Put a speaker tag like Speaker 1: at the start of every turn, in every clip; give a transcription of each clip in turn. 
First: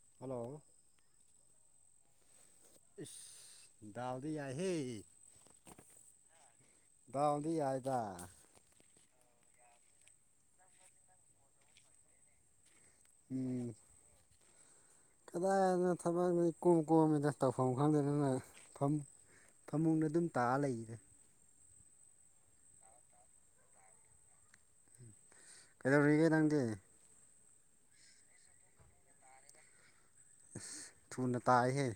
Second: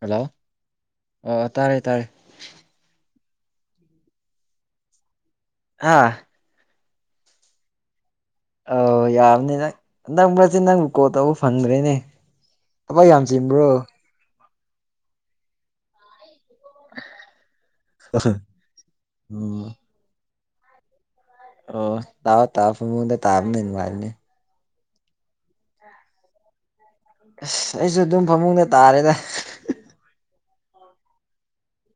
Speaker 1: hello ꯑꯣ ꯑꯣ ꯇꯥꯔꯦ ꯇꯥꯔꯦ
Speaker 2: ꯑꯁ ꯗꯥꯎ ꯗꯤ ꯌꯥꯏꯍꯦ
Speaker 1: ꯍꯥ
Speaker 2: ꯗꯥꯎꯗꯤ ꯌꯥꯏꯗ
Speaker 1: ꯑꯧ ꯌꯥꯕꯅꯤ ꯅꯪ ꯅꯪ ꯕ꯭ꯔꯥꯖꯤꯜ ꯅꯪ ꯀꯣꯜ ꯇꯧꯕ ꯐꯪꯗ꯭ꯔꯦꯅꯦ ꯊꯕꯛ ꯌꯥꯝ ꯆꯤꯟꯕꯔꯣ
Speaker 2: ꯎꯝ ꯀꯗꯥꯏꯗꯅꯣ ꯊꯕꯛꯅꯤ ꯏꯀꯣꯝ ꯀꯣꯝꯃꯤꯗꯥ ꯇꯧꯐꯝ ꯈꯪꯗꯦ ꯅꯪꯅ ꯐꯝ
Speaker 1: ꯎꯝ
Speaker 2: ꯐꯃꯨꯡꯗ ꯑꯗꯨꯝ ꯇꯥ ꯂꯩꯔꯦ
Speaker 1: ꯑꯣ ꯇꯥꯎ ꯇꯥꯎ ꯐꯥꯃꯨꯡꯗ ꯇꯕꯅꯥ ꯍꯦꯟꯅꯥ ꯅꯨꯡꯉꯥꯏꯕꯅꯤ
Speaker 2: ꯀꯩꯗꯧꯔꯤꯒꯦ ꯅꯪꯗꯤ
Speaker 1: ꯑꯁ ꯑꯩꯁꯨ ꯑꯗꯨꯝ ꯐꯃꯨꯡꯗ ꯇꯥꯔꯦꯗ
Speaker 2: ꯑꯁ ꯊꯨꯅ ꯇꯥꯏꯍꯦ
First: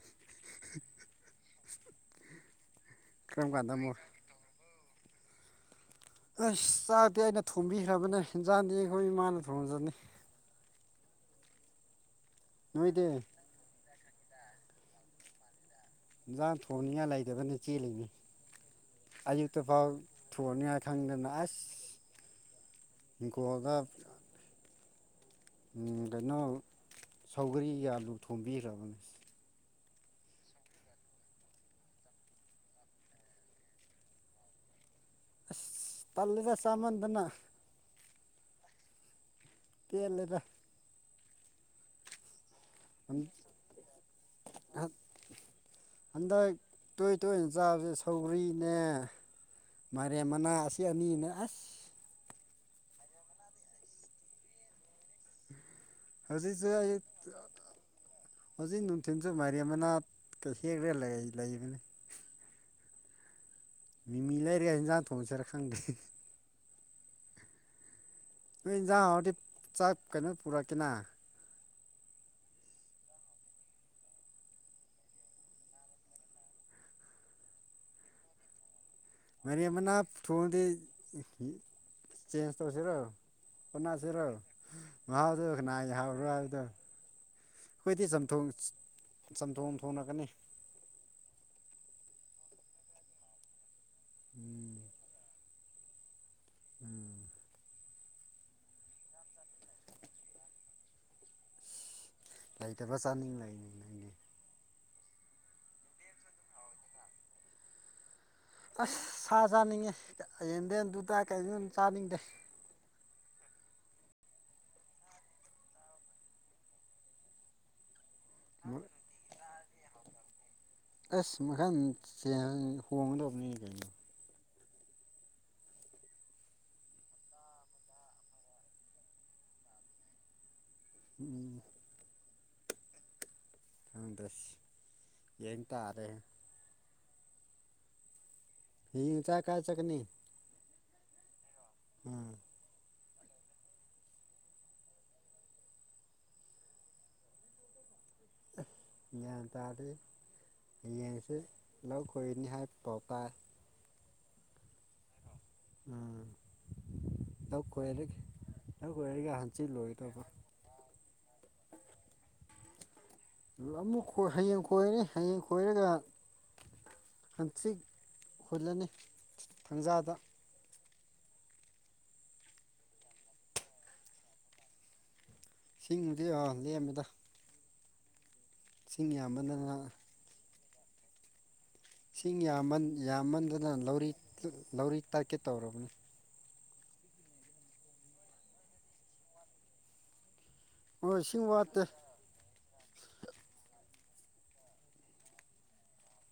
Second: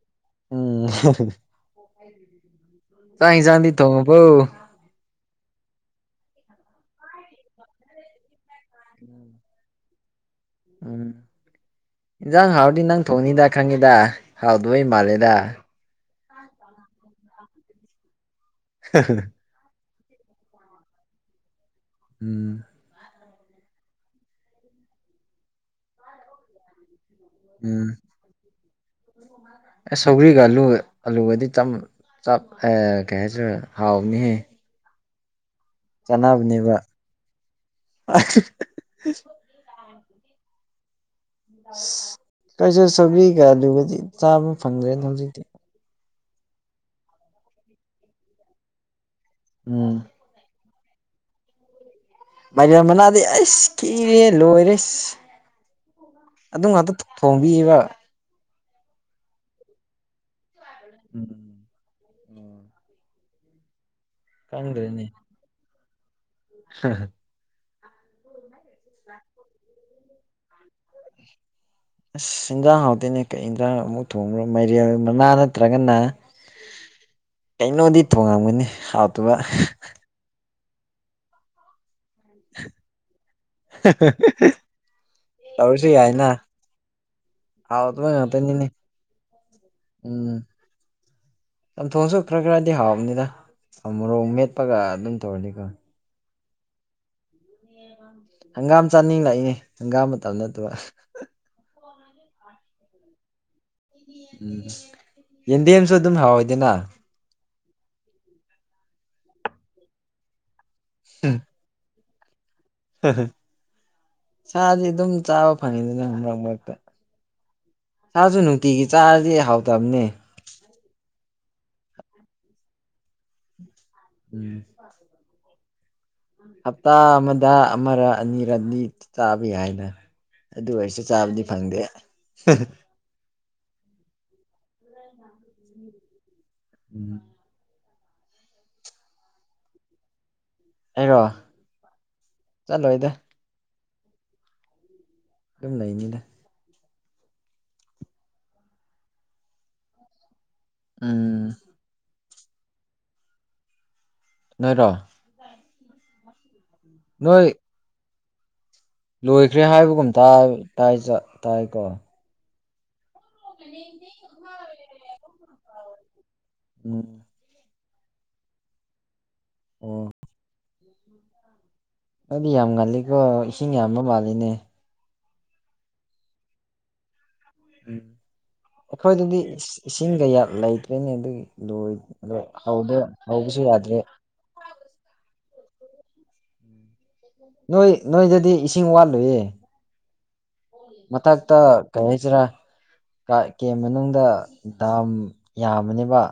Speaker 1: ꯎꯝ ꯆꯥꯛ
Speaker 2: ꯀꯔꯝ
Speaker 1: ꯏꯟꯖꯥꯡꯗꯤ
Speaker 2: ꯀꯥꯟꯗ ꯑꯃꯨꯛ
Speaker 1: ꯊꯣꯡꯉꯥꯕꯣ
Speaker 2: ꯑꯁ ꯆꯥꯛꯇꯤ ꯑꯩꯅ ꯊꯣꯡꯕꯤꯈ꯭ꯔꯕꯅꯦ ꯍꯤꯟꯖꯥꯡꯗꯤ ꯑꯩꯈꯣꯏ ꯏꯃꯥꯅ ꯊꯣꯡꯖꯅꯤ
Speaker 1: ꯎꯝ ꯏꯟꯖꯥꯡ ꯍꯥꯎꯔꯗꯤ ꯅꯪ
Speaker 2: ꯅꯣꯏꯗꯤ
Speaker 1: ꯊꯣꯡꯅꯤꯗ ꯈꯪꯉꯤꯗ ꯍꯥꯎꯗꯕꯩ ꯃꯥꯜꯂꯦꯗꯥ
Speaker 2: ꯏꯟꯁꯥꯡ ꯊꯣꯡꯅꯤꯡꯉꯥꯏ ꯂꯩꯇꯗꯅ ꯆꯦꯜꯂꯤꯅꯤ ꯑꯌꯨꯛꯇ ꯐꯥꯎ ꯊꯣꯡꯅꯤꯡꯉꯥꯏ ꯈꯪꯗꯅꯥ ꯑꯁ
Speaker 1: ꯎꯝ
Speaker 2: [unintelligible] ꯎꯝ ꯀꯩꯅꯣ ꯁꯧꯒꯔꯤ ꯒ
Speaker 1: ꯎꯝ
Speaker 2: ꯑꯂꯨ ꯊꯣꯝꯕꯤꯈ꯭ꯔꯕꯅꯦ
Speaker 1: ꯑꯁ ꯁꯧꯒ꯭ꯔꯤꯒ ꯑꯂꯨꯒ ꯑꯂꯨꯒꯗꯤ ꯆꯝ ꯆꯥꯛ ꯑꯦ ꯀꯩ ꯍꯥꯏꯁꯤꯔ ꯍꯥꯎꯕꯅꯦꯍꯦ
Speaker 2: ꯑꯥꯁ ꯇꯜꯂꯦꯗ ꯆꯥꯃꯟꯗꯅ
Speaker 1: INAUDIBLE
Speaker 2: ꯄꯦꯜꯂꯦꯗ
Speaker 1: ꯀꯩꯁꯨ ꯁꯧꯒ꯭ꯔꯤꯒ ꯑꯂꯨꯒꯗꯤ ꯆꯥꯕ ꯐꯪꯗ꯭ꯔꯦꯗ ꯍꯧꯖꯤꯛꯇꯤ
Speaker 2: ꯍꯟꯗꯛ ꯇꯣꯏ- ꯇꯣꯏꯅ ꯆꯥꯕꯁꯦ ꯁꯧꯒ꯭ꯔꯤꯅꯦ
Speaker 1: ꯎꯝ
Speaker 2: ꯃꯥꯏꯔꯦꯟ ꯃꯅꯥ ꯑꯥꯁ ꯀꯅꯤꯅꯦ ꯑꯥꯁ
Speaker 1: ꯃꯥꯏꯔꯦꯟ ꯃꯅꯥꯗꯤ ꯑꯩꯁ ꯈꯤꯔꯦ ꯂꯣꯏꯔꯦꯁ ꯑꯗꯨ
Speaker 2: ꯍꯧꯖꯤꯛꯁꯨ
Speaker 1: ꯉꯥꯛꯇ
Speaker 2: ꯑꯩ
Speaker 1: ꯊꯣꯡꯕꯤꯌꯦꯕ
Speaker 2: ꯍꯧꯖꯤꯛ ꯅꯨꯡꯊꯤꯟꯖꯨ ꯃꯥꯏꯔꯦꯟ ꯃꯅꯥ ꯀ ꯍꯦꯛꯔ ꯂꯩ ꯂꯩꯕꯅꯤ
Speaker 1: INAUDIBLE
Speaker 2: UNINTELLIGIBLE
Speaker 1: INAUDIBLE
Speaker 2: ꯅꯣꯏ ꯏꯟꯖꯥꯡ ꯍꯥꯎꯔꯗꯤ ꯆꯥꯛ ꯀꯩꯅꯣ ꯄꯨꯔꯛꯀꯦꯅ
Speaker 1: ꯑꯥꯁ ꯏꯟꯖꯥꯡ ꯍꯥꯎꯇꯦꯅꯦ ꯀꯩ ꯏꯟꯖꯥꯡ ꯑꯃꯨꯛ ꯊꯣꯡꯕ꯭ꯔꯣ ꯃꯥꯏꯔꯦꯜ ꯃꯅꯥ ꯅꯠꯇ꯭ꯔꯒꯅ ꯀꯩꯅꯣꯗꯤ ꯊꯣꯡꯉꯝꯃꯅꯤ ꯍꯥꯞ
Speaker 2: ꯃꯥꯏꯔꯦꯟ ꯃꯅꯥ ꯊꯣꯡꯉꯥꯗꯤ ꯆꯦꯟꯖ ꯇꯧꯁꯦꯔꯣ
Speaker 1: ꯇꯧꯔꯁꯨ ꯌꯥꯏꯅ
Speaker 2: UNINTELLIGIBLE ꯈꯣꯏꯗꯤ
Speaker 1: ꯍꯥꯎꯇꯕ
Speaker 2: ꯆꯝꯊꯣꯡ
Speaker 1: ꯉꯥꯛꯇꯅꯤꯅꯦ
Speaker 2: ꯆꯝꯊꯣꯡ- ꯊꯣꯡꯅꯀꯅꯤ
Speaker 1: ꯎꯝ ꯆꯝꯊꯣꯡꯁꯨ ꯈ꯭ꯔ ꯈ꯭ꯔꯗꯤ ꯍꯥꯎꯕꯅꯤꯗ ꯑꯥ ꯃꯣꯔꯣꯛ ꯃꯦꯠꯄꯒ ꯑꯗꯨꯝ ꯇꯧꯔꯗꯤꯀꯣ
Speaker 2: INAUDIBLE
Speaker 1: ꯍꯪꯒꯥꯝ ꯆꯥꯅꯤꯡ ꯂꯛꯏꯅꯦ ꯍꯪꯒꯥꯝ ꯃꯇꯝ ꯅꯠꯇꯕ
Speaker 2: ꯂꯩꯇꯕ ꯆꯥꯅꯤꯡ ꯂꯩꯅꯤꯡꯂꯩ
Speaker 1: ꯎꯝ ꯌꯦꯟꯗꯦꯝꯁꯨ ꯑꯗꯨꯝ ꯍꯥꯎꯏꯗꯅ
Speaker 2: ꯑꯥꯁ ꯁꯥ ꯆꯥꯅꯤꯡꯉꯦ ꯌꯦꯟꯗꯦꯝꯗꯨ ꯗꯥ ꯀꯥ ꯆꯥꯅꯤꯡꯗꯦ
Speaker 1: INAUDIBLE ꯁꯥꯗꯤ ꯑꯗꯨꯝ ꯆꯥꯕ ꯐꯪꯉꯤꯗꯅꯥ ꯃꯔꯛ- ꯃꯔꯛꯇ ꯁꯥꯥꯖꯨ ꯅꯨꯡꯇꯤꯒꯤ ꯆꯥꯔꯗꯤ ꯍꯥꯎꯇꯝꯅꯦ
Speaker 2: UNINTELLIGIBLE
Speaker 1: INAUDIBLE ꯍꯞꯇꯥ ꯑꯃꯗ ꯑꯃꯔ- ꯑꯅꯤꯔꯗꯤ ꯆꯥꯕ ꯌꯥꯏꯅ ꯑꯗꯨꯑꯣꯏꯔꯁꯨ ꯆꯥꯕꯗꯤ
Speaker 2: ꯎꯝ
Speaker 1: ꯐꯪꯗꯦ
Speaker 2: INAUDIBLE
Speaker 1: INAUDIBLE
Speaker 2: ꯍꯌꯦꯡꯆꯥꯛ ꯀꯥꯏ ꯆꯠꯀꯅꯤ
Speaker 1: ꯑꯩꯔꯣ
Speaker 2: ꯎꯝ
Speaker 1: ꯆꯠꯂꯣꯏꯗ ꯑꯗꯨꯝ ꯂꯩꯅꯤꯗ
Speaker 2: ꯒ꯭ꯌꯥꯟ ꯇꯥꯗꯦ ꯍꯌꯦꯡꯁꯦ
Speaker 1: ꯎꯝ
Speaker 2: ꯂꯧ ꯀꯣꯏꯅꯤ ꯍꯥꯏꯕ ꯄꯥꯎ ꯇꯥꯏ
Speaker 1: ꯅꯣꯏꯔꯣ ꯅꯣꯏ
Speaker 2: UNINTELLIGIBLE
Speaker 1: ꯂꯣꯏꯈ꯭ꯔꯦ ꯍꯥꯏꯕꯒꯨꯝ ꯇꯥꯏ ꯇꯥꯏꯖ-ꯇꯥꯏꯀꯣ
Speaker 2: ꯂꯃꯨꯛ ꯈꯣꯏ ꯍꯌꯦꯡ ꯈꯣꯏꯔꯦꯅꯤ ꯍꯌꯦꯡ ꯈꯣꯏꯔꯒ
Speaker 1: ꯎꯝ
Speaker 2: ꯍꯪꯆꯤꯠ ꯍꯨꯜꯂꯅꯤ
Speaker 1: ꯑꯣ
Speaker 2: ꯊꯪꯖꯥꯗ
Speaker 1: ꯅꯪꯗꯤ ꯌꯥꯝ ꯉꯜꯂꯤꯀꯣ ꯏꯁꯤꯡ ꯌꯥꯝꯕ ꯃꯥꯜꯂꯤꯅꯦ
Speaker 2: ꯁꯤꯡꯕꯨꯗꯤ ꯑꯥ ꯂꯦꯝꯃꯤꯗ
Speaker 1: ꯎꯝ
Speaker 2: ꯁꯤꯡ
Speaker 1: ꯑꯈꯣꯏꯗꯗꯤ
Speaker 2: ꯌꯥꯝꯕꯅꯤꯅ
Speaker 1: ꯏꯁꯤꯡ ꯀꯌꯥ ꯂꯩꯇ꯭ꯔꯦꯅꯦ ꯑꯗꯨꯒꯤ ꯂꯣꯏ
Speaker 2: ꯏꯁꯤꯡ ꯌꯥꯝꯃꯟ
Speaker 1: ꯍꯧꯗ ꯍꯧꯕꯁꯨ
Speaker 2: ꯌꯥꯝꯃꯟꯗꯅ
Speaker 1: ꯌꯥꯗ꯭ꯔꯦ
Speaker 2: ꯂꯧꯔꯤ ꯂꯧꯔꯤ ꯇꯠꯀꯦ ꯇꯧꯔꯕꯅꯤ
Speaker 1: ꯅꯣꯏ ꯅꯣꯏꯗꯗꯤ ꯏꯁꯤꯡ ꯋꯥꯠꯂꯣꯏꯌꯦ
Speaker 2: ꯍꯣꯏ ꯏꯁꯤꯡ
Speaker 1: ꯃꯊꯛꯇ
Speaker 2: ꯋꯥꯠꯇꯦ
Speaker 1: ꯀꯩ ꯍꯥꯏꯁꯤꯔꯀꯥꯀꯦ ꯃꯅꯨꯡꯗ ꯗꯥꯝ ꯌꯥꯝꯕꯅꯦꯕ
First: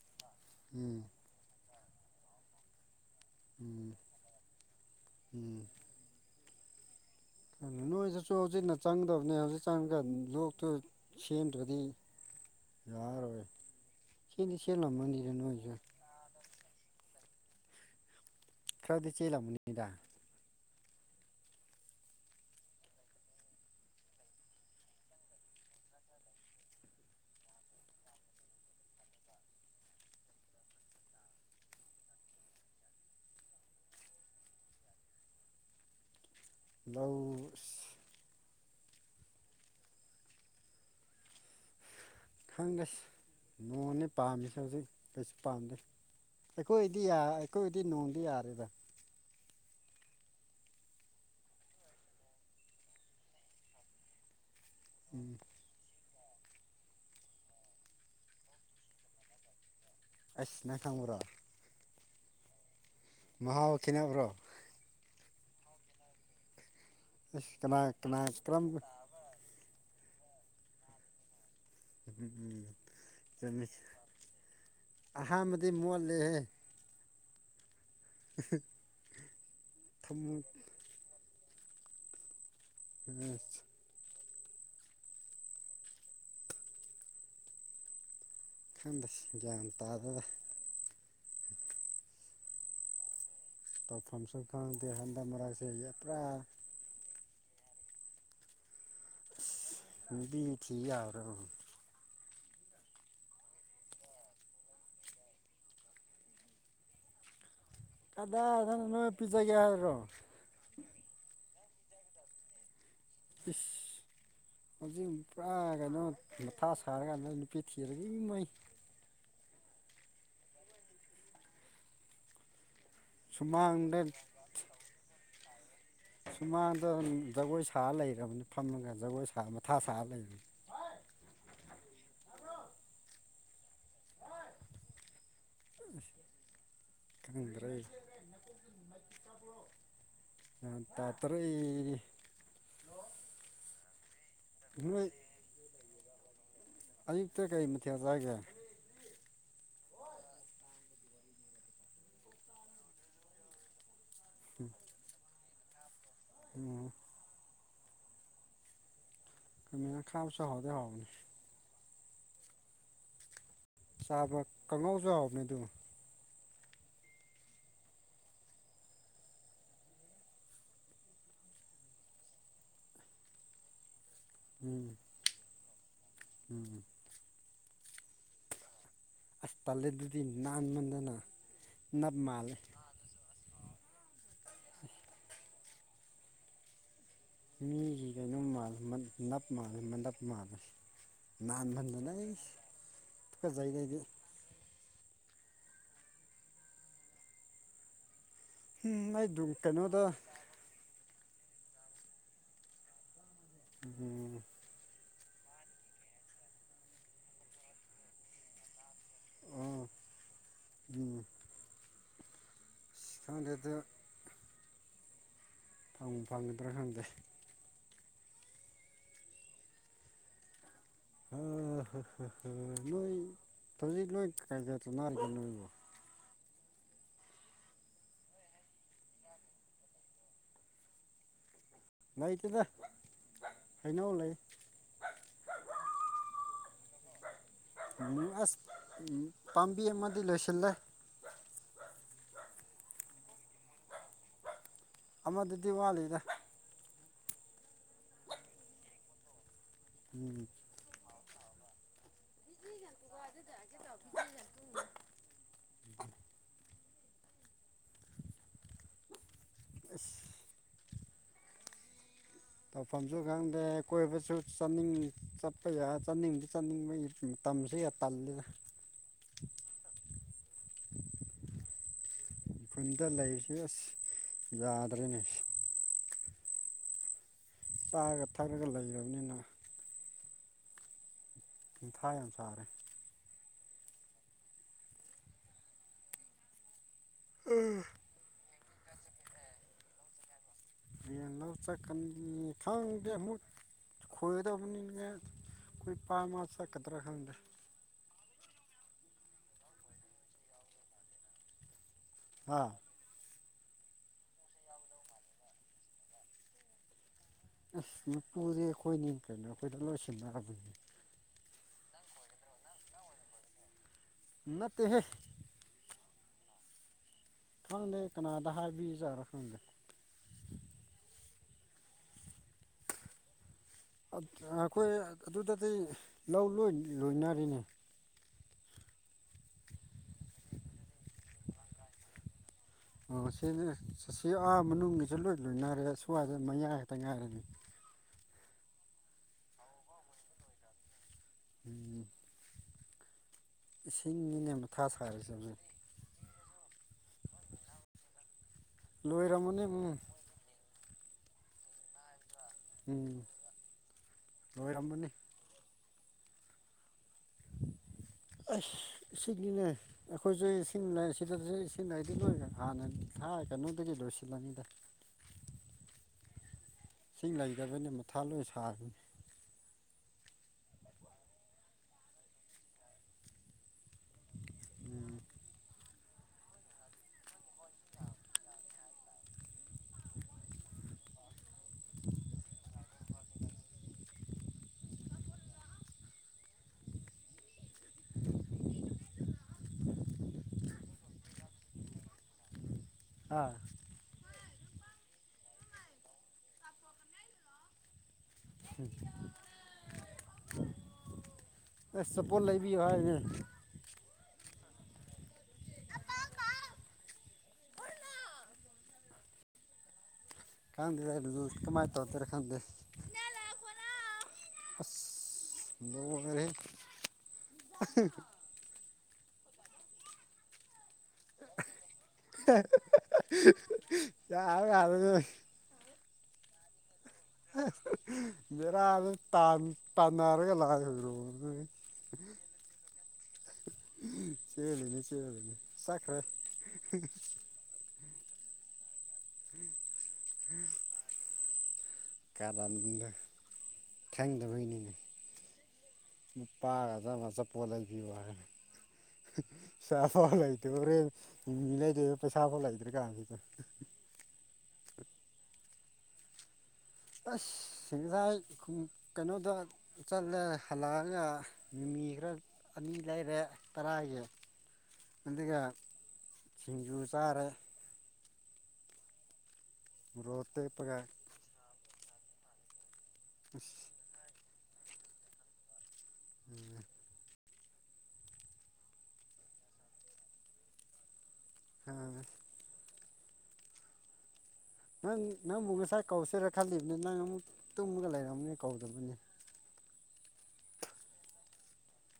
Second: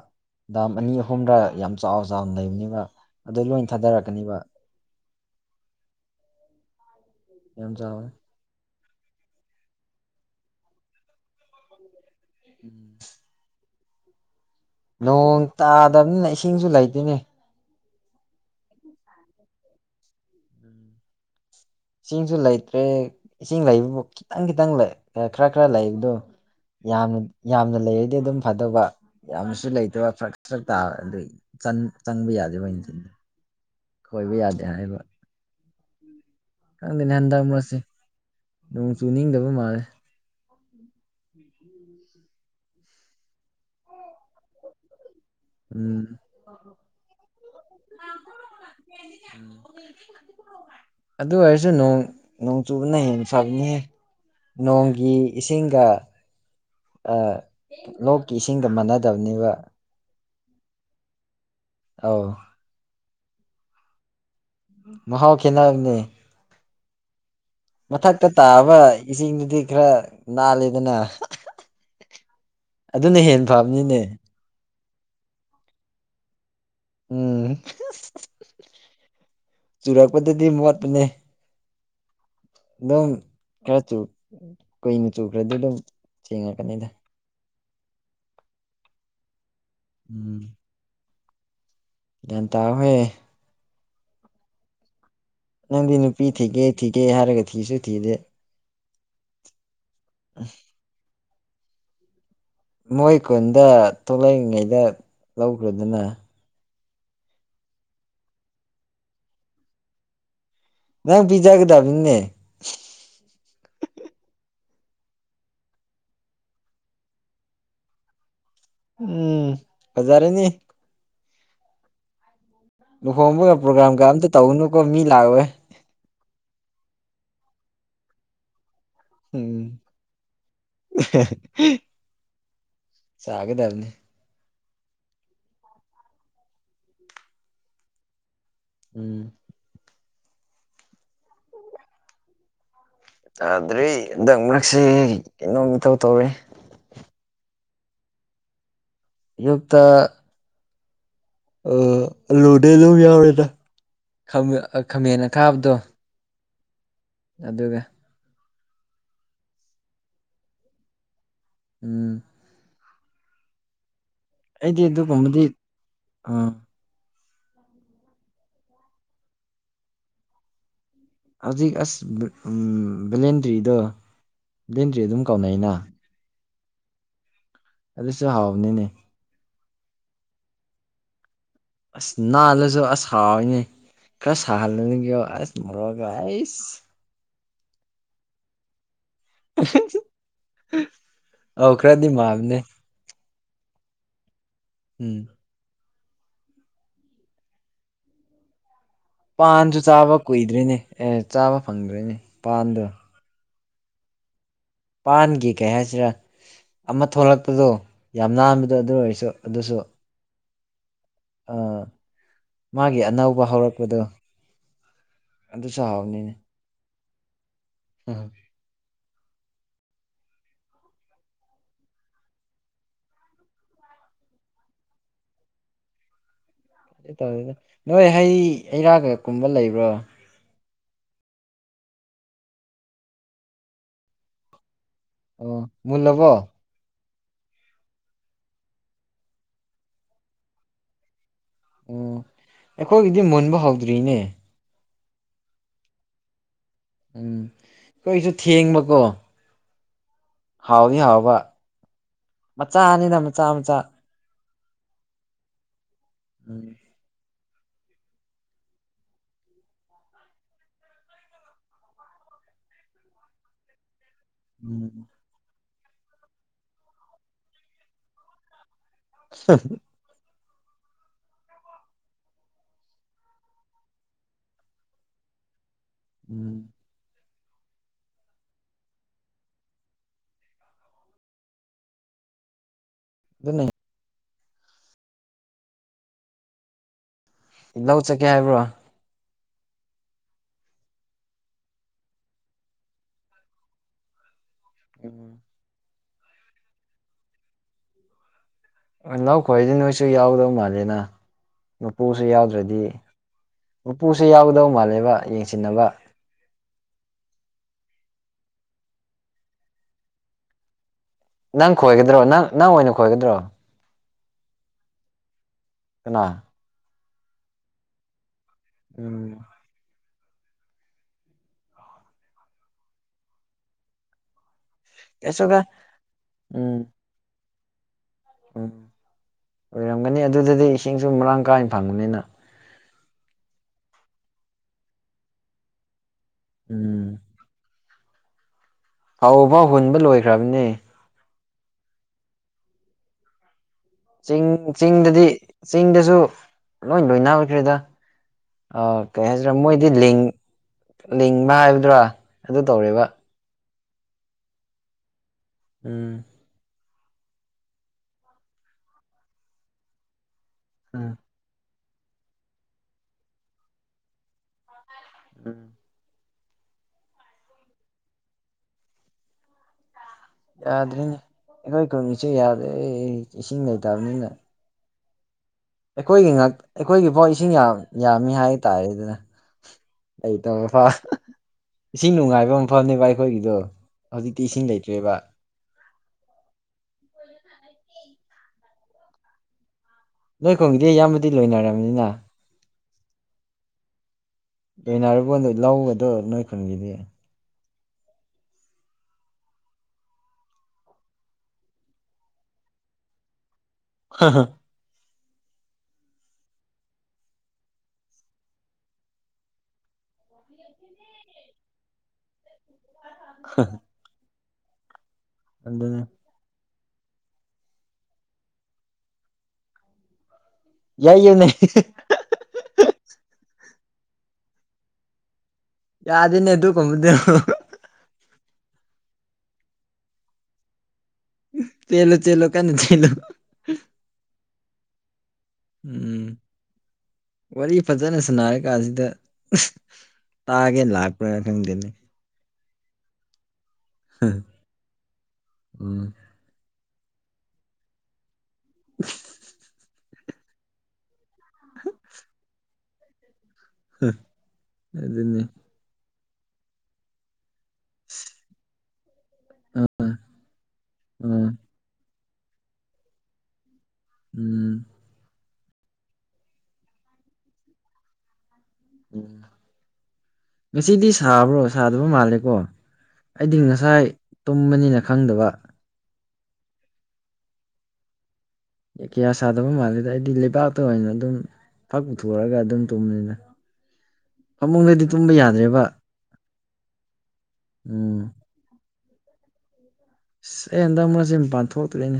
Speaker 1: ꯗꯥꯝ ꯑꯅꯤ
Speaker 2: ꯎꯝ
Speaker 1: ꯑꯍꯨꯝꯔ ꯌꯥꯝ ꯆꯥꯎ ꯆꯥꯎꯅ ꯂꯩꯕꯅꯤꯕ ꯑꯗꯨ ꯂꯣꯏ
Speaker 2: ꯎꯝ
Speaker 1: ꯊꯥꯗꯔꯛꯀꯅꯤꯕ
Speaker 2: ꯎꯝ
Speaker 1: ꯌꯥꯝ ꯆꯥꯎꯋꯦ
Speaker 2: ꯅꯣꯏꯗꯁꯨ ꯍꯧꯖꯤꯛꯅ ꯆꯪꯗꯕꯅꯦ ꯍꯧꯖꯤꯛ ꯆꯪꯉꯒ ꯂꯣꯛꯇꯨ ꯁꯦꯝꯗ꯭ꯔꯗꯤ [inaudible] ꯆꯦꯟꯗꯤ ꯆꯦꯜꯂꯝꯃꯅꯤꯗ
Speaker 1: ꯅꯣꯡ
Speaker 2: ꯅꯣꯏꯁꯨ
Speaker 1: ꯇꯥꯗꯕꯅꯤꯅ ꯏꯁꯤꯡꯁꯨ ꯂꯩꯇꯦꯅꯦ
Speaker 2: ꯈꯔꯥꯗꯤ ꯆꯦꯜ ꯂꯝꯅꯤꯗ
Speaker 1: ꯏꯁꯤꯡꯁꯨ ꯂꯩꯇ꯭ꯔꯦ ꯏꯁꯤꯡ ꯂꯩꯕꯕꯨ ꯈꯤꯇꯪ ꯈꯤꯇꯪ ꯈꯔ ꯈꯔ ꯂꯩꯕꯗꯣ ꯌꯥꯝꯅ ꯌꯥꯝꯅ ꯂꯩꯔꯗꯤ ꯑꯗꯨꯝ ꯐꯗꯧꯕ ꯌꯥꯝꯅꯁꯨ ꯂꯩꯇꯕ ꯐ꯭ꯔꯛ ꯐ꯭ꯔꯛ ꯇꯥꯕ ꯑꯗꯨꯏ ꯆꯪ ꯆꯪꯕ ꯌꯥꯗꯦꯕꯩ ꯀꯩꯅꯣ ꯈꯣꯏꯕ ꯌꯥꯗꯦ ꯍꯥꯏꯕ
Speaker 2: ꯂꯧ
Speaker 1: ꯈꯪꯗꯦꯅꯦ ꯍꯟꯗꯛꯃꯔꯛꯁꯤ ꯅꯣꯡ ꯆꯨꯅꯤꯡꯗꯕ ꯃꯥꯜꯂꯦ
Speaker 2: ꯈꯪꯒꯁ ꯅꯣꯡꯅꯦ ꯄꯥꯝꯃꯤꯁꯦ ꯍꯧꯖꯤꯛ ꯀꯩꯁꯨ ꯄꯥꯝꯗꯦ
Speaker 1: ꯎꯝ
Speaker 2: ꯑꯩꯈꯣꯏꯗꯤ ꯌꯥ ꯑꯩꯈꯣꯏꯗꯤ ꯅꯣꯡꯗꯤ ꯌꯥꯔꯦꯗ
Speaker 1: ꯑꯗꯨ ꯑꯣꯏꯔꯁꯨ ꯅꯣꯡ ꯅꯣꯡ ꯆꯨꯕꯅ ꯍꯦꯟꯅ ꯐꯕꯅꯤꯍꯦ ꯅꯣꯡꯒꯤ
Speaker 2: ꯎꯝ
Speaker 1: ꯏꯁꯤꯡꯒ ꯑꯥ ꯂꯣꯛꯀꯤ ꯏꯁꯤꯡꯒ ꯃꯥꯟꯅꯗꯕꯅꯦꯕ
Speaker 2: ꯑꯁ ꯅꯪ ꯈꯪꯕ꯭ꯔꯣ
Speaker 1: ꯑꯥꯎ
Speaker 2: ꯃꯍꯥꯎ ꯈꯦꯅꯕ꯭ꯔꯣ
Speaker 1: ꯃꯍꯥꯎ ꯈꯦꯅꯕꯅꯦ
Speaker 2: ꯑꯁ ꯀꯅꯥ ꯀꯅꯥ
Speaker 1: ꯃꯊꯛꯇ ꯇꯥꯕ
Speaker 2: ꯀꯔꯝꯕ
Speaker 1: ꯏꯁꯤꯡꯗꯨꯗꯤ ꯈꯔ ꯅꯥꯜꯂꯤꯗꯅ ꯍꯥ ꯍꯥ
Speaker 2: ꯎꯝ ꯎꯝ
Speaker 1: ꯑꯗꯨꯅ ꯍꯦꯟ
Speaker 2: ꯆꯨꯝꯃꯤ
Speaker 1: ꯐꯕꯅꯤꯅꯦ
Speaker 2: ꯑꯍꯥꯟꯕꯗꯤ ꯃꯣꯠꯂꯦꯍꯦ
Speaker 1: ꯎꯝ
Speaker 2: ꯊꯃꯣꯏ
Speaker 1: ꯆꯨꯔꯛꯄꯗꯗꯤ ꯃꯣꯠꯄꯅꯦ ꯑꯗꯨꯝ ꯈꯔ ꯆꯨ ꯀꯨꯏꯅ ꯆꯨꯈ꯭ꯔꯗꯤ ꯑꯗꯨꯝ ꯁꯦꯡꯉꯛꯀꯅꯤꯗ
Speaker 2: ꯈꯪꯗꯦ ꯒ꯭ꯌꯥꯟ ꯇꯗꯦꯗ
Speaker 1: ꯒꯤ꯭ꯌꯥꯟ ꯇꯥꯎꯍꯦ
Speaker 2: ꯇꯧꯐꯝꯁꯨ ꯈꯪꯗꯦ ꯍ
Speaker 1: ꯅꯪꯗꯤ ꯅꯨꯄꯤ ꯊꯤꯒꯦ ꯊꯤꯒꯦ ꯍꯥꯏꯔꯒ ꯊꯤꯁꯨ ꯊꯤꯗꯦ
Speaker 2: ꯅꯨꯄꯤ ꯊꯤꯌꯥꯕ꯭ꯔꯕ
Speaker 1: ꯃꯣꯏ ꯈꯨꯟꯗ ꯊꯣꯛꯂꯛꯏꯉꯩꯗ ꯂꯧꯒ꯭ꯔꯣꯗꯅ
Speaker 2: ꯀꯗꯥꯏꯗꯩꯅꯣ ꯅꯣꯏ ꯄꯤꯖꯒꯦ ꯍꯥꯏꯕ꯭ꯔꯣ
Speaker 1: ꯅꯪ ꯄꯤꯖꯥꯒꯗꯝꯅꯤꯅꯦ
Speaker 2: ꯏꯁ ꯍꯧꯖꯤꯛ ꯄꯨꯔꯥ ꯀꯩꯅꯣ ꯃꯊꯥ ꯁꯥꯔꯤꯀꯥꯟꯗ ꯅꯨꯄꯤ ꯊꯤꯔꯗꯤ ꯏꯃꯩ
Speaker 1: ꯎꯝ ꯐꯖꯔꯅꯤ ꯂꯨꯍꯣꯡꯕꯒ
Speaker 2: ꯁꯨꯃꯥꯡꯗ
Speaker 1: ꯄ꯭ꯔꯣꯒ꯭ꯔꯥꯝꯒ ꯑꯝꯇ ꯇꯧꯒꯅꯨꯀꯣ ꯃꯤ ꯂꯥꯛꯑꯣꯏ
Speaker 2: ꯁꯨꯃꯥꯡꯗ ꯖꯒꯣꯏ ꯁꯥ ꯂꯩꯔꯕꯅꯤ ꯐꯝꯃꯒ ꯖꯒꯣꯏ ꯁꯥ ꯃꯊꯥ
Speaker 1: ꯎꯝ
Speaker 2: ꯁꯥꯔ ꯂꯩꯕꯅꯤ
Speaker 1: [unintelligible] ꯆꯥꯒꯗꯝꯅꯤ
Speaker 2: ꯈꯪꯍꯟꯗ꯭ꯔꯦ
Speaker 1: ꯎꯝ
Speaker 2: ꯒ꯭ꯌꯥꯟ ꯇꯥꯇ꯭ꯔꯦ
Speaker 1: ꯇꯥꯗ꯭ꯔꯤ ꯍꯟꯗꯛ ꯃꯔꯛꯁꯦ
Speaker 2: ꯅꯣꯏ
Speaker 1: ꯀꯩꯅꯣꯝ ꯏꯇꯧ ꯇꯧꯋꯦ
Speaker 2: ꯀꯩ ꯀꯩ ꯃꯊꯦꯜ ꯆꯥꯒꯦ
Speaker 1: ꯌꯨꯛꯇ ꯑ ꯑꯂꯨꯗꯤ ꯑꯗꯨꯝ ꯌꯥꯎꯔꯦꯗ ꯈꯥꯃꯦꯟ ꯑ ꯈꯥꯃꯦꯟ ꯑꯈꯥꯕꯗꯣ
Speaker 2: ꯎꯝ
Speaker 1: ꯑꯗꯨꯒ
Speaker 2: ꯈꯥꯃꯦꯟ ꯑꯈꯥꯕꯁꯨ ꯍꯥꯎꯗꯤ ꯍꯥꯎꯕꯅꯤ
Speaker 1: ꯎꯝ
Speaker 2: ꯆꯥꯕ
Speaker 1: ꯑꯩꯗꯤ
Speaker 2: ꯀꯥꯡꯍꯧꯁꯨ ꯍꯥꯎꯕꯅꯦ
Speaker 1: ꯑꯗꯨꯒꯨꯝꯕꯗꯤ
Speaker 2: ꯑꯗꯨꯝ
Speaker 1: ꯑꯥ ꯍꯧꯖꯤꯛ ꯑꯁ ꯎꯝ ꯕꯦꯂꯦꯟꯗ꯭ꯔꯤꯗꯣ
Speaker 2: ꯎꯝ
Speaker 1: ꯕ꯭ꯂꯦꯟꯗ꯭ꯔꯤ ꯑꯗꯨꯝ ꯀꯧꯅꯩꯩꯌꯦꯅ
Speaker 2: ꯎꯝ
Speaker 1: ꯑꯗꯨꯁꯨ ꯍꯥꯎꯕꯅꯤꯅꯦ
Speaker 2: ꯑꯁ ꯇꯜꯂꯦꯗꯨꯗꯤ ꯅꯥꯟꯃꯟꯗꯅ
Speaker 1: ꯑꯁ
Speaker 2: ꯅꯞ ꯃꯥꯜꯂꯦ
Speaker 1: ꯅꯥꯜꯂꯖꯨ ꯑꯁ ꯍꯥꯎꯋꯤꯅꯦ ꯈꯔ ꯁꯥꯍꯜꯂꯒꯦꯒ꯭ꯌꯣ ꯑꯁ ꯃꯣꯔꯣꯛꯀ ꯑꯩꯏꯁ
Speaker 2: ꯃꯤꯒꯤ ꯀꯩꯅꯣꯝ ꯃꯥꯜꯂꯦ ꯃꯟ ꯅꯞ ꯃꯥꯜꯂꯦ ꯃꯅꯞ ꯃꯥꯜꯂꯦ
Speaker 1: ꯑꯧ ꯈꯔꯗꯤ
Speaker 2: ꯅꯥꯟꯃꯟꯗꯅ ꯑꯩꯏꯁ
Speaker 1: ꯃꯥꯕꯅꯦ
Speaker 2: ꯐꯖꯩꯅꯦ ꯑꯩꯗꯤ
Speaker 1: ꯎꯝ
Speaker 2: ꯎꯝ ꯑꯩ ꯗꯨ
Speaker 1: ꯄꯥꯟꯁꯨ
Speaker 2: ꯀꯩꯅꯣꯗ
Speaker 1: ꯆꯥꯕ ꯀꯨꯏꯗ꯭ꯔꯦꯅꯦ ꯑꯦ ꯆꯥꯕ ꯐꯪꯗ꯭ꯔꯤꯅꯦ ꯄꯥꯟꯗꯣ
Speaker 2: ꯎꯝ
Speaker 1: ꯄꯥꯟꯒꯤ ꯀꯩ ꯍꯥꯏꯁꯤꯔꯥ ꯑꯃ ꯊꯣꯛꯂꯛꯄꯗꯣ ꯌꯥꯝ ꯅꯥꯟꯕꯗꯣ ꯑꯗꯨ ꯑꯣꯏꯔꯁꯨ ꯑꯗꯨꯁꯨ
Speaker 2: ꯑꯥ ꯎꯝ
Speaker 1: ꯑꯥ ꯃꯥꯒꯤ ꯑꯅꯧꯕ
Speaker 2: ꯈꯪꯗꯦꯗ
Speaker 1: ꯍꯧꯔꯛꯄꯗꯣ ꯑꯗꯨꯁꯨ
Speaker 2: ꯐꯪꯕꯨ ꯐꯪꯒꯗ꯭ꯔꯥ ꯈꯪꯗꯦ
Speaker 1: ꯎꯍꯝ [inaudible]
Speaker 2: ꯍ ꯍ ꯍ ꯍ ꯅꯣꯏ ꯍꯧꯖꯤꯛ ꯅꯣꯏ ꯀꯩꯀꯩ ꯇꯧꯅꯥꯔꯤꯒꯦ ꯅꯣꯏꯕꯨ
Speaker 1: [unintelligible] ꯅꯣꯏ ꯍꯩ ꯍꯩꯔꯥꯒ ꯀꯨꯝꯕ ꯂꯩꯕ꯭ꯔꯣ
Speaker 2: ꯂꯩꯇꯦꯗ ꯍꯩꯅꯧ ꯂꯩ
Speaker 1: ꯑꯣ ꯃꯨꯜꯂꯕꯣ
Speaker 2: ꯎꯝ ꯑꯁ ꯎꯝ ꯄꯥꯝꯕꯤ ꯑꯃꯗꯤ ꯂꯣꯏꯁꯤꯜꯂꯦ
Speaker 1: ꯎꯝ ꯑꯩꯈꯣꯏꯒꯤꯗꯤ ꯃꯨꯟꯕ ꯍꯧꯗ꯭ꯔꯤꯅꯦ
Speaker 2: ꯑꯃꯗꯨꯗꯤ ꯋꯥꯠꯂꯤꯗ
Speaker 1: ꯎꯝ ꯈꯣꯏꯁꯨ ꯊꯦꯡꯕꯀꯣ
Speaker 2: ꯎꯝ
Speaker 1: ꯍꯥꯎꯗꯤ ꯍꯥꯎꯕ ꯃꯆꯥꯅꯤꯗ ꯃꯆꯥ ꯃꯆꯥ ꯎꯝ
Speaker 2: ꯑꯩꯁ ꯇꯧꯐꯝꯁꯨ ꯈꯪꯗꯦ ꯀꯣꯏꯕꯁꯨ ꯆꯠꯅꯤꯡꯉꯤ
Speaker 1: ꯎꯝ
Speaker 2: ꯆꯠ ꯈꯣꯏ ꯑꯥ ꯆꯠꯅꯤꯡꯕ ꯆꯠꯅꯤꯡꯕꯒꯤ ꯃꯇꯝꯁꯤꯒ ꯇꯜꯂꯤꯗ
Speaker 1: [unintelligible]
Speaker 2: ꯈꯨꯟꯗ ꯂꯩꯔꯤꯁꯦ ꯑꯁ ꯌꯥꯗ꯭ꯔꯦꯅꯦ
Speaker 1: ꯎꯝ
Speaker 2: ꯆꯥꯔꯒ ꯊꯛꯂꯒ ꯂꯩꯔꯝꯅꯤꯅ ꯃꯊꯥ ꯌꯥꯝ ꯁꯥꯥꯔꯦ
Speaker 1: ꯗꯨꯅꯩ ꯂꯧ ꯆꯠꯀꯦ ꯍꯥꯏꯕ꯭ꯔꯣ
Speaker 2: ꯍꯌꯦꯡ ꯂꯧ ꯆꯠꯀꯅꯤ ꯈꯪꯗꯦ ꯃꯨꯛ ꯈꯨꯏ
Speaker 1: [inaudible]
Speaker 2: ꯐꯥꯔꯝ ꯉꯥꯛ ꯆꯠꯀꯗ꯭ꯔꯥ ꯈꯪꯗꯦ
Speaker 1: ꯑꯥ ꯂꯧ ꯈꯣꯏꯔꯗꯤ ꯅꯣꯏꯁꯨ ꯌꯥꯎꯗꯧ ꯃꯥꯜꯂꯦꯅ ꯃꯥꯄꯨꯁꯨ
Speaker 2: ꯍꯥ
Speaker 1: ꯌꯥꯎꯗ꯭ꯔꯗꯤ ꯎꯄꯨꯁꯨ ꯌꯥꯎꯒꯗꯧ ꯃꯥꯜꯂꯦꯕ ꯌꯦꯡꯁꯤꯟꯅꯕ
Speaker 2: ꯑꯁ ꯃꯄꯨꯗꯤ ꯑꯩꯈꯣꯏꯅꯤ ꯀꯩꯅꯣ ꯑꯩꯈꯣꯏꯗ ꯂꯣꯏ ꯁꯤꯟꯅꯔ
Speaker 1: ꯅꯪ ꯈꯣꯏꯒꯗ꯭ꯔꯣ ꯅꯪ ꯅꯪ ꯑꯣꯏꯅ ꯈꯣꯏꯒꯗ꯭ꯔꯣ
Speaker 2: ꯅꯠꯇꯦꯍꯦ
Speaker 1: ꯀꯅꯥ
Speaker 2: ꯈꯪꯗꯦ ꯀꯅꯥꯗ ꯍꯥꯏꯕꯤꯖꯔꯣ
Speaker 1: ꯎꯝ
Speaker 2: ꯈꯪꯗꯦ ꯑꯛ ꯑꯈꯣꯏ
Speaker 1: ꯀꯩꯁꯨꯒ
Speaker 2: ꯑꯗꯨꯗꯗꯤ ꯂꯧ ꯂꯣꯏ
Speaker 1: ꯎꯝ
Speaker 2: ꯂꯣꯏꯅꯔꯤꯅꯦ
Speaker 1: ꯎꯝ ꯑꯣꯏꯔꯝꯒꯅꯤ ꯑꯗꯨꯗꯗꯤ ꯏꯁꯤꯡꯁꯨ ꯃꯔꯥꯡ ꯀꯥꯏꯟ ꯐꯪꯕꯅꯤꯅ
Speaker 2: ꯑꯣ ꯁꯤꯅꯤ ꯁꯁꯤ ꯑꯥ ꯃꯅꯨꯡꯒꯤꯁꯨ ꯂꯣꯏ ꯂꯣꯏꯅꯔꯦ ꯃꯌꯥꯏ ꯈꯇꯪ
Speaker 1: ꯎꯝ
Speaker 2: ꯉꯥꯏꯔꯦꯅꯦ
Speaker 1: ꯐꯥꯎꯕꯥꯎ ꯍꯨꯟꯕ ꯂꯣꯏꯈ꯭ꯔꯝꯅꯦ
Speaker 2: [inaudible]
Speaker 1: ꯆꯤꯡ
Speaker 2: ꯏꯁꯤꯡꯒꯤꯅꯦ ꯃꯊꯥ
Speaker 1: ꯆꯤꯡꯗꯗꯤ
Speaker 2: ꯁꯥꯔꯤꯁꯦ ꯍꯧꯖꯤꯛ
Speaker 1: ꯆꯤꯡꯗꯖꯨ ꯂꯣꯏ ꯂꯣꯏꯅꯈ꯭ꯔꯦꯗ ꯑꯥ ꯀꯩ ꯍꯥꯏꯁꯤꯔꯦ
Speaker 2: ꯂꯣꯏꯔꯝꯃꯅꯤ ꯎꯝ
Speaker 1: ꯃꯣꯏꯗꯤ ꯂꯤꯡ ꯂꯤꯡꯕ ꯍꯥꯏꯕꯗꯨꯔ ꯑꯗꯨ ꯇꯧꯔꯦꯕ
Speaker 2: ꯎꯝ ꯂꯣꯏꯔꯝꯃꯅꯤ
Speaker 1: ꯎꯝ
Speaker 2: ꯑꯁ ꯁꯤꯡꯗꯤꯅꯦ ꯑꯩꯈꯣꯏꯁꯨ ꯏꯁꯤꯡ ꯂꯩ
Speaker 1: ꯎꯝ
Speaker 2: ꯁꯤꯗ ꯁꯤꯁ ꯁꯤꯡ ꯅꯩꯗꯤ ꯂꯣꯏꯅ ꯉꯥꯡꯉꯅꯤ ꯊꯥ ꯀꯩꯅꯣꯗꯒꯤ ꯂꯣꯏꯁꯤꯜꯂꯅꯤꯗ
Speaker 1: ꯎꯝ
Speaker 2: ꯏꯁꯤꯡ ꯂꯩꯇꯕꯅ ꯃꯊꯥ ꯂꯣꯏ ꯁꯥꯕꯅꯦ
Speaker 1: ꯌꯥꯗ꯭ꯔꯦꯅꯦ ꯑꯩꯈꯣꯏ ꯈꯨꯟꯒꯤꯁꯦ ꯌꯥꯗ꯭ꯔꯦ ꯏꯁꯤꯡ ꯂꯩꯇꯝꯅꯤꯅ ꯑꯩꯈꯣꯏꯒꯤ ꯉꯛ ꯑꯩꯈꯣꯏꯒꯤꯕꯥꯎ ꯏꯁꯤꯡ ꯌꯥꯝ ꯌꯥꯝꯃꯤ ꯍꯥꯏꯇꯥꯔꯦꯗꯅ ꯀꯩ ꯇꯧꯕ ꯏꯁꯤꯡ ꯅꯨꯡꯉꯥꯏꯕ ꯃꯐꯝꯅꯦꯕ ꯑꯩꯈꯣꯏꯒꯤꯗꯣ ꯍꯧꯖꯤꯛꯇꯤ ꯏꯁꯤꯡ ꯂꯩꯇ꯭ꯔꯦꯕ ꯅꯣꯏ ꯈꯣꯡꯒꯤꯗꯤ ꯏꯌꯥꯝꯕꯗꯤ ꯂꯣꯏꯅꯔꯝꯅꯤꯅ
Speaker 2: [inaudible]
Speaker 1: ꯂꯣꯏꯅꯔꯕꯣꯅꯦ ꯂꯧꯒꯗꯣ ꯅꯣꯏ ꯈꯨꯟꯒꯤꯗꯤ
Speaker 2: [inaudible] ꯑꯁ ꯁꯄꯣꯜ ꯂꯩꯕꯤꯌꯣ ꯍꯥꯏꯅꯦ
Speaker 1: ꯍꯥ ꯍꯥ
Speaker 2: [unintelligible] ꯀꯃꯥꯏ ꯇꯧꯗꯣꯔ ꯈꯪꯗꯦ
Speaker 1: ꯍꯥ
Speaker 2: ꯑꯁ ꯂꯣꯢꯔꯦꯍꯦ
Speaker 1: ꯌꯥꯏꯌꯦ ꯅꯦ [unintelligible]
Speaker 2: ꯌꯥꯔ ꯌꯥꯗꯖꯅꯨ
Speaker 1: ꯌꯥꯗꯦꯅꯦ ꯑꯗꯨ ꯒꯨꯝꯕꯗꯨ
Speaker 2: [unintelligible] ꯕꯦꯔꯥꯥꯗ ꯇꯥꯟ ꯇꯥꯟꯅꯔꯒ ꯂꯥꯛꯂꯕ꯭ꯔꯣ
Speaker 1: ꯆꯦꯜꯂꯨ ꯆꯦꯜꯂꯨ ꯀꯟꯅ ꯆꯦꯜꯂꯨ
Speaker 2: ꯆꯦꯂꯤꯅꯦ ꯆꯦꯂꯤꯅꯦ ꯆꯠꯈ꯭ꯔꯦ
Speaker 1: ꯋꯥꯔꯤ ꯐꯖꯅ ꯁꯅꯥꯔ ꯀꯥꯟꯁꯤꯗ ꯇꯥꯒꯦꯅ ꯂꯥꯛꯄ꯭ꯔꯥ ꯈꯪꯗꯦꯅꯦ
Speaker 2: ꯀꯔꯟꯗꯣ ꯈꯪꯗꯕꯩꯅꯤ
Speaker 1: ꯎꯝ
Speaker 2: ꯄꯒ ꯆꯃ ꯆꯄꯣꯠ ꯂꯩꯕꯤꯌꯣ ꯍꯥꯏ [unintelligible] ꯍꯥꯎ ꯂꯩꯇꯦ ꯍꯣꯔꯦꯟ ꯃꯦꯗꯤ ꯄꯩꯁꯥꯐꯥꯎ ꯂꯩꯇ꯭ꯔꯦ ꯀꯥꯟꯖꯤꯗ
Speaker 1: ꯍꯥ ꯑꯗꯨꯅꯦ
Speaker 2: ꯑꯁ ꯁꯤꯝꯗꯥꯏ ꯈꯨꯝ ꯀꯩꯅꯣꯗ ꯆꯠꯂꯦ ꯍꯜꯂꯛꯑꯒ
Speaker 1: ꯎꯝ
Speaker 2: ꯃꯤꯃꯤ ꯈꯔ ꯑꯅꯤ ꯂꯩꯔꯦ ꯇꯔꯥꯒꯤ
Speaker 1: ꯎꯝ
Speaker 2: ꯑꯗꯨꯒ ꯁꯤꯡꯖꯨ ꯆꯥꯔꯦ
Speaker 1: ꯎꯝ
Speaker 2: ꯃꯣꯔꯣꯛ ꯑꯇꯦꯛꯄꯒ
Speaker 1: ꯉꯁꯤꯗꯤ ꯁꯥꯕ꯭ꯔꯣ ꯁꯥꯗꯕ ꯃꯥꯜꯂꯦꯀꯣ ꯑꯩꯗꯤ ꯉꯁꯥꯏ ꯇꯨꯝꯕꯅꯤꯅ ꯈꯪꯗꯕ ꯀꯌꯥ ꯁꯥꯗꯕ ꯃꯥꯜꯂꯦꯗ ꯑꯩꯗꯤ ꯂꯩꯕꯥꯛꯇ ꯑꯣꯏꯅ ꯑꯗꯨꯝ ꯐꯛ ꯄꯨꯊꯣꯛꯑꯒ ꯑꯗꯨꯝ ꯇꯨꯝꯃꯦ
Speaker 2: ꯅꯪ ꯅꯪꯕꯨ ꯉꯁꯥꯏ ꯀꯧꯁꯤꯔꯥ ꯈꯜꯂꯤꯕꯅꯤ ꯅꯪ ꯑꯃꯨꯛ ꯇꯨꯝꯃꯒ
Speaker 1: ꯎꯝ
Speaker 2: ꯂꯩꯔꯝꯅꯤ ꯀꯧꯗꯕꯅꯤ
Speaker 1: ꯁ ꯑꯩ ꯍꯟꯗꯛ ꯃꯔꯛꯁꯦ ꯃꯄꯥꯟ ꯊꯣꯛꯇ꯭ꯔꯦꯅꯦ